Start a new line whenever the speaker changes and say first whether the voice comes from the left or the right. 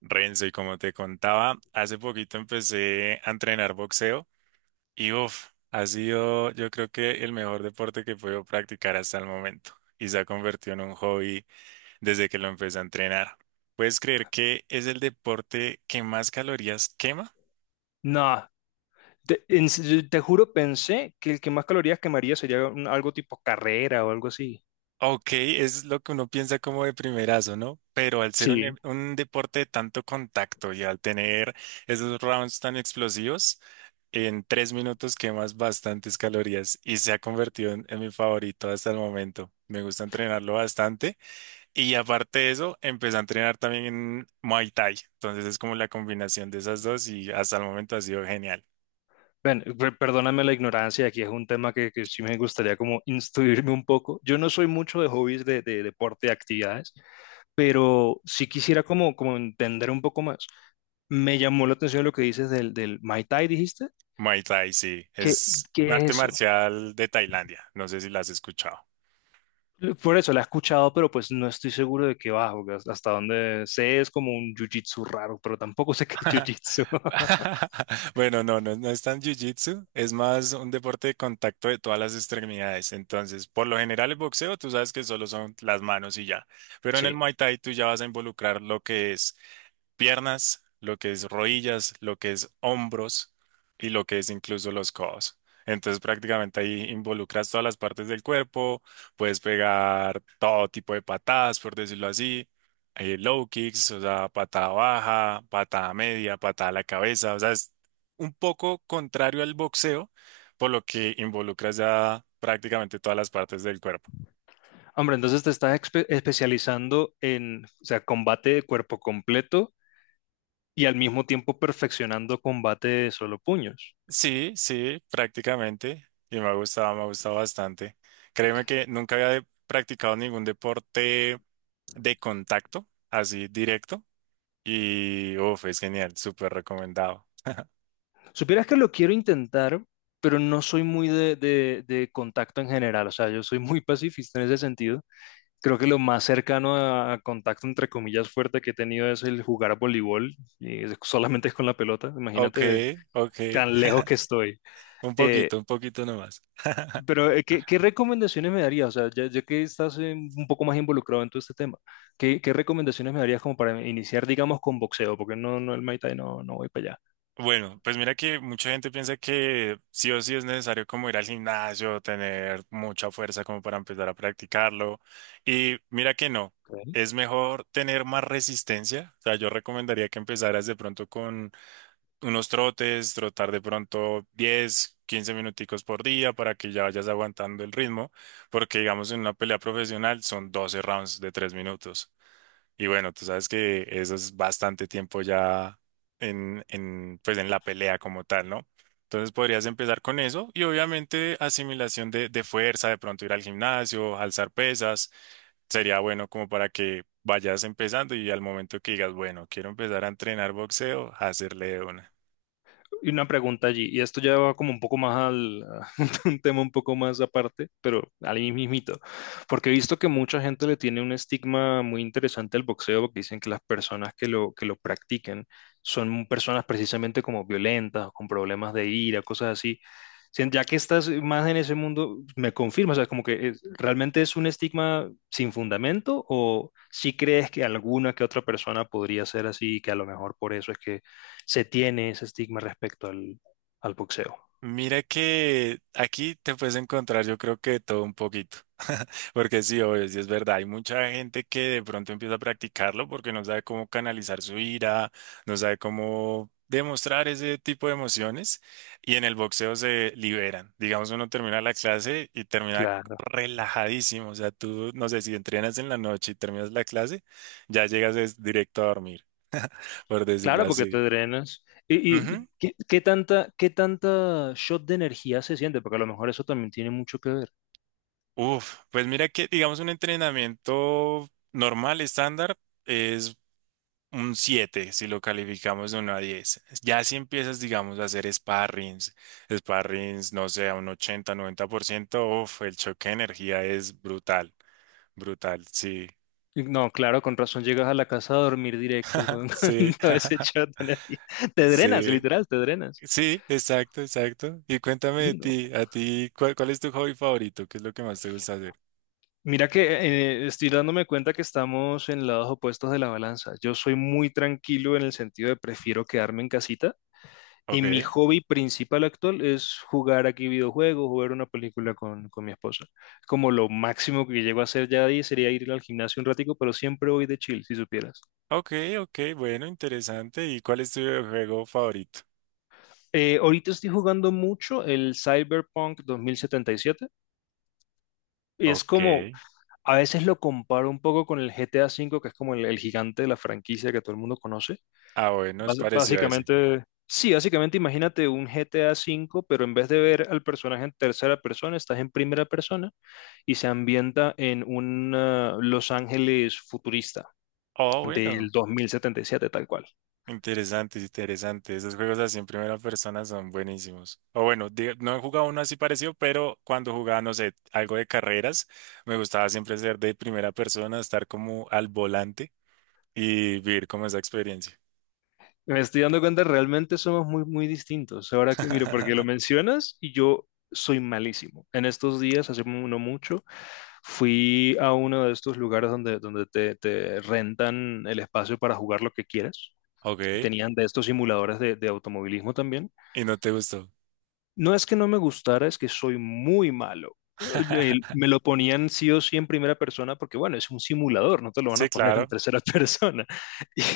right: Renzo, y como te contaba, hace poquito empecé a entrenar boxeo y uff, ha sido yo creo que el mejor deporte que puedo practicar hasta el momento y se ha convertido en un hobby desde que lo empecé a entrenar. ¿Puedes creer que es el deporte que más calorías quema?
left: No, en serio, te juro, pensé que el que más calorías quemaría sería algo tipo carrera o algo así.
right: Ok, es lo que uno piensa como de primerazo, ¿no? Pero al ser
left: Sí.
right: un deporte de tanto contacto y al tener esos rounds tan explosivos, en tres minutos quemas bastantes calorías y se ha convertido en mi favorito hasta el momento. Me gusta entrenarlo bastante y aparte de eso, empecé a entrenar también en Muay Thai. Entonces es como la combinación de esas dos y hasta el momento ha sido genial.
left: Bueno, perdóname la ignorancia, aquí es un tema que sí me gustaría como instruirme un poco. Yo no soy mucho de hobbies de deporte, de actividades, pero sí quisiera como, como entender un poco más. Me llamó la atención lo que dices del Mai Tai, ¿dijiste?
right: Muay Thai, sí,
left: ¿Qué,
right: es un
left: qué
right: arte
left: es eso?
right: marcial de Tailandia. No sé si la has escuchado.
left: Por eso la he escuchado, pero pues no estoy seguro de qué va, porque hasta donde sé es como un jiu-jitsu raro, pero tampoco sé qué es jiu-jitsu.
right: Bueno, no, no, no es tan jiu-jitsu, es más un deporte de contacto de todas las extremidades. Entonces, por lo general el boxeo, tú sabes que solo son las manos y ya. Pero en el
left: Sí.
right: Muay Thai tú ya vas a involucrar lo que es piernas, lo que es rodillas, lo que es hombros y lo que es incluso los codos. Entonces prácticamente ahí involucras todas las partes del cuerpo, puedes pegar todo tipo de patadas, por decirlo así, low kicks, o sea, patada baja, patada media, patada a la cabeza, o sea, es un poco contrario al boxeo, por lo que involucras ya prácticamente todas las partes del cuerpo.
left: Hombre, entonces te estás especializando en, o sea, combate de cuerpo completo y al mismo tiempo perfeccionando combate de solo puños.
right: Sí, sí, prácticamente. Y me ha gustado bastante. Créeme que nunca practicado ningún deporte de contacto, así directo. Y uff, es genial, súper recomendado.
left: Supieras que lo quiero intentar, pero no soy muy de, de contacto en general, o sea, yo soy muy pacifista en ese sentido. Creo que lo más cercano a contacto, entre comillas, fuerte que he tenido es el jugar voleibol, y solamente con la pelota,
right: Ok,
left: imagínate
right: ok.
left: tan lejos que estoy. Eh,
right: Un poquito nomás.
left: pero, ¿qué, qué recomendaciones me darías? O sea, ya, ya que estás un poco más involucrado en todo este tema, ¿qué, qué recomendaciones me darías como para iniciar, digamos, con boxeo? Porque no, no, el Muay Thai no, no voy para
right: Bueno, pues mira que mucha gente piensa que sí o sí es necesario como ir al gimnasio, tener mucha fuerza como para empezar a practicarlo. Y mira que no,
left: allá.
right: es mejor tener más resistencia. O sea, yo recomendaría que empezaras de pronto con unos trotes, trotar de pronto 10, 15 minuticos por día para que ya vayas aguantando el ritmo, porque digamos en una pelea profesional son 12 rounds de 3 minutos. Y bueno, tú sabes que eso es bastante tiempo ya pues en la pelea como tal, ¿no? Entonces podrías empezar con eso y obviamente asimilación de fuerza, de pronto ir al gimnasio, alzar pesas, sería bueno como para que vayas empezando y al momento que digas, bueno, quiero empezar a entrenar boxeo, hacerle de una.
left: Y una pregunta allí, y esto ya va como un poco más al, a un tema un poco más aparte, pero al mismito, porque he visto que mucha gente le tiene un estigma muy interesante al boxeo, porque dicen que las personas que lo practican son personas precisamente como violentas, con problemas de ira, cosas así. Ya que estás más en ese mundo, me confirma, o sea, como que realmente es un estigma sin fundamento, o si crees que alguna que otra persona podría ser así, que a lo mejor por eso es que se tiene ese estigma respecto al, al boxeo.
right: Mira que aquí te puedes encontrar yo creo que de todo un poquito, porque sí, obvio, sí es verdad, hay mucha gente que de pronto empieza a practicarlo porque no sabe cómo canalizar su ira, no sabe cómo demostrar ese tipo de emociones y en el boxeo se liberan. Digamos, uno termina la clase y termina
left: Claro,
right: relajadísimo, o sea, tú, no sé, si entrenas en la noche y terminas la clase, ya llegas es directo a dormir, por decirlo
left: claro, porque te
right: así.
left: drenas. Y qué, qué tanta shot de energía se siente? Porque a lo mejor eso también tiene mucho que ver.
right: Uf, pues mira que, digamos, un entrenamiento normal, estándar, es un 7 si lo calificamos de uno a 10. Ya si empiezas, digamos, a hacer sparrings, no sé, a un ochenta, noventa por ciento, uf, el choque de energía es brutal, brutal, sí,
left: No, claro, con razón llegas a la casa a dormir directo con, con
right: sí,
left: todo ese shot de energía. Te drenas,
right: sí,
left: literal, te drenas.
right: sí, exacto, exacto. Y cuéntame de
left: No.
right: ti, a ti, ¿cuál es tu hobby favorito? ¿Qué es lo que más te gusta hacer?
left: Mira que estoy dándome cuenta que estamos en lados opuestos de la balanza. Yo soy muy tranquilo en el sentido de prefiero quedarme en casita. Y
right: Ok,
left: mi hobby principal actual es jugar aquí videojuegos, jugar una película con mi esposa. Como lo máximo que llego a hacer ya ahí sería ir al gimnasio un ratico, pero siempre voy de chill, si supieras.
right: ok, ok, bueno, interesante. ¿Y cuál es tu juego favorito?
left: Ahorita estoy jugando mucho el Cyberpunk 2077. Y siete. Y es
right: Ok.
left: como, a veces lo comparo un poco con el GTA V, que es como el gigante de la franquicia que todo el mundo conoce.
right: Ah, bueno, es parecido a ese.
left: Básicamente, sí, básicamente imagínate un GTA V, pero en vez de ver al personaje en tercera persona, estás en primera persona y se ambienta en un Los Ángeles futurista
right: Oh,
left: del
right: bueno.
left: 2077, tal cual.
right: Interesante, interesante. Esos juegos así en primera persona son buenísimos. O bueno, no he jugado uno así parecido, pero cuando jugaba, no sé, algo de carreras, me gustaba siempre ser de primera persona, estar como al volante y vivir como esa experiencia.
left: Me estoy dando cuenta, realmente somos muy, muy distintos. Ahora que, mire, porque lo mencionas y yo soy malísimo. En estos días, hace no mucho, fui a uno de estos lugares donde, donde te rentan el espacio para jugar lo que quieras. Y
right: Ok.
left: tenían de estos simuladores de automovilismo también.
right: ¿Y no te gustó?
left: No es que no me gustara, es que soy muy malo. Me lo ponían sí o sí en primera persona porque, bueno, es un simulador, no te lo van a
right: Sí,
left: poner en
right: claro.
left: tercera persona.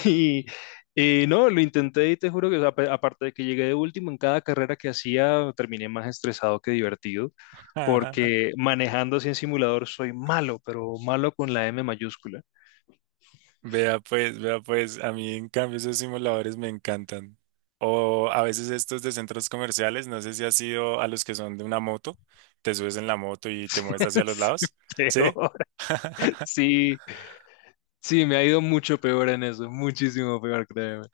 left: Y no, lo intenté y te juro que, o sea, aparte de que llegué de último en cada carrera que hacía, terminé más estresado que divertido, porque manejando así en simulador soy malo, pero malo con la M mayúscula.
right: Vea pues, a mí en cambio esos simuladores me encantan. O a veces estos de centros comerciales, no sé si has ido a los que son de una moto, te subes en la moto y te mueves hacia los
left: Sí,
right: lados. ¿Sí?
left: peor. Sí, sí, me ha ido mucho peor en eso, muchísimo peor, créeme.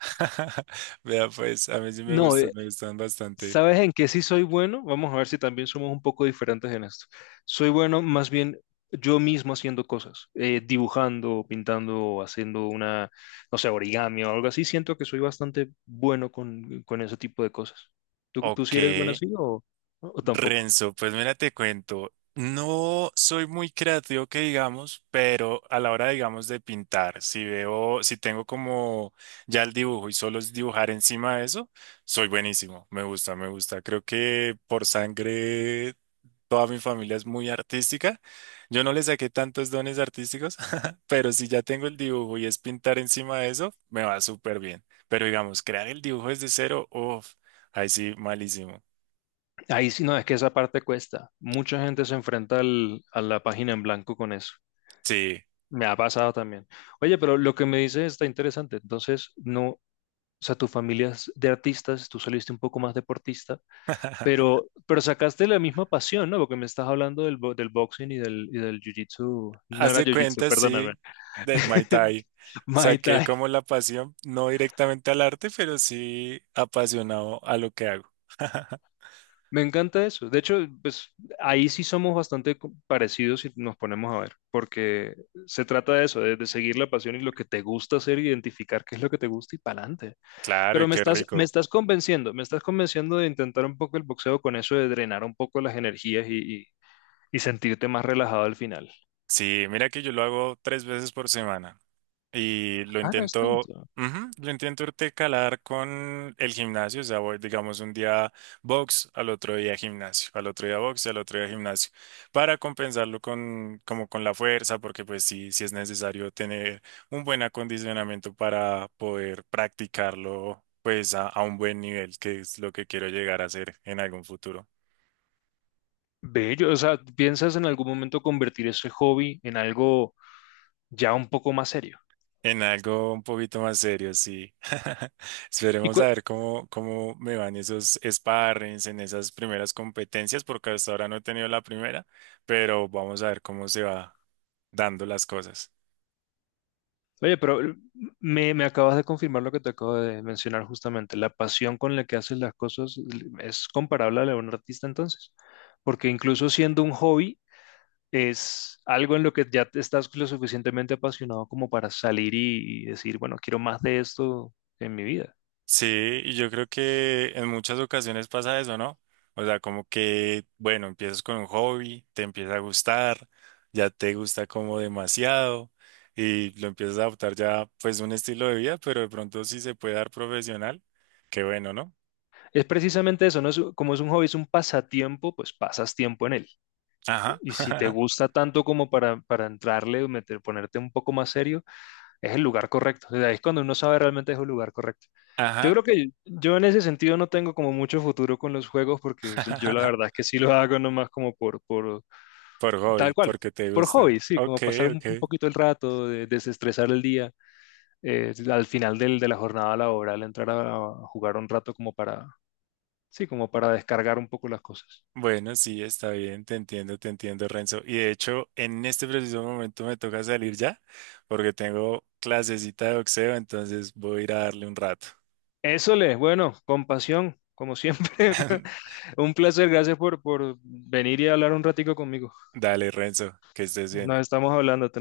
right: Vea pues, a mí sí
left: No,
right: me gustan bastante.
left: ¿sabes en qué sí soy bueno? Vamos a ver si también somos un poco diferentes en esto. Soy bueno más bien yo mismo haciendo cosas, dibujando, pintando, haciendo una, no sé, origami o algo así. Siento que soy bastante bueno con ese tipo de cosas. ¿Tú, tú
right: Ok,
left: sí eres bueno así o tampoco?
right: Renzo, pues mira, te cuento, no soy muy creativo que digamos, pero a la hora, digamos, de pintar, si veo, si tengo como ya el dibujo y solo es dibujar encima de eso, soy buenísimo, me gusta, me gusta. Creo que por sangre toda mi familia es muy artística. Yo no le saqué tantos dones artísticos, pero si ya tengo el dibujo y es pintar encima de eso, me va súper bien. Pero digamos, crear el dibujo desde cero, uff, ahí sí, malísimo.
left: Ahí sí, no, es que esa parte cuesta. Mucha gente se enfrenta a la página en blanco con eso.
right: Sí.
left: Me ha pasado también. Oye, pero lo que me dices está interesante. Entonces, no, o sea, tu familia es de artistas, tú saliste un poco más deportista, pero sacaste la misma pasión, ¿no? Porque me estás hablando del, del boxing y del jiu-jitsu. No
right: Haz
left: era
right: de
left: jiu-jitsu,
right: cuenta,
left: perdóname.
right: sí, del Muay Thai.
left: Muay
right: Saqué
left: Thai.
right: como la pasión, no directamente al arte, pero sí apasionado a lo que hago.
left: Me encanta eso. De hecho, pues ahí sí somos bastante parecidos si nos ponemos a ver, porque se trata de eso, de seguir la pasión y lo que te gusta hacer, identificar qué es lo que te gusta y para adelante.
right: Claro, y
left: Pero
right: qué rico.
left: me estás convenciendo de intentar un poco el boxeo con eso de drenar un poco las energías y sentirte más relajado al final.
right: Sí, mira que yo lo hago 3 veces por semana. Y lo
left: Ah, no es
right: intento,
left: tanto.
right: ujú, lo intento intercalar con el gimnasio, o sea, voy, digamos, un día box, al otro día gimnasio, al otro día box, al otro día gimnasio, para compensarlo con, como con la fuerza, porque pues sí, sí es necesario tener un buen acondicionamiento para poder practicarlo, pues a un buen nivel, que es lo que quiero llegar a hacer en algún futuro.
left: Bello, o sea, ¿piensas en algún momento convertir ese hobby en algo ya un poco más serio?
right: En algo un poquito más serio, sí.
left: Y
right: Esperemos a ver cómo, cómo me van esos sparrings en esas primeras competencias, porque hasta ahora no he tenido la primera, pero vamos a ver cómo se va dando las cosas.
left: oye, pero me, me acabas de confirmar lo que te acabo de mencionar justamente. La pasión con la que haces las cosas es comparable a la de un artista entonces, porque incluso siendo un hobby es algo en lo que ya te estás lo suficientemente apasionado como para salir y decir, bueno, quiero más de esto en mi vida.
right: Sí, y yo creo que en muchas ocasiones pasa eso, ¿no? O sea, como que, bueno, empiezas con un hobby, te empieza a gustar, ya te gusta como demasiado y lo empiezas a adoptar ya pues un estilo de vida, pero de pronto sí se puede dar profesional, qué bueno, ¿no?
left: Es precisamente eso, ¿no? Es como es un hobby, es un pasatiempo, pues pasas tiempo en él.
right: Ajá,
left: Y si te gusta tanto como para entrarle, meter, ponerte un poco más serio, es el lugar correcto. O sea, ahí es cuando uno sabe realmente es el lugar correcto. Yo
right: ajá,
left: creo que yo en ese sentido no tengo como mucho futuro con los juegos porque yo la verdad es que sí lo hago nomás como por
right: por
left: tal
right: hobby,
left: cual,
right: porque te
left: por
right: gusta.
left: hobby, sí,
right: Ok,
left: como pasar
right: ok.
left: un poquito el rato, desestresar el día, al final del, de la jornada laboral, entrar a jugar un rato como para. Sí, como para descargar un poco las cosas.
right: Bueno, sí, está bien, te entiendo, Renzo. Y de hecho, en este preciso momento me toca salir ya, porque tengo clasecita de boxeo, entonces voy a ir a darle un rato.
left: Eso les, bueno, compasión, como siempre. Un placer, gracias por venir y hablar un ratico conmigo.
right: Dale, Renzo, que estés bien.
left: Nos estamos hablando.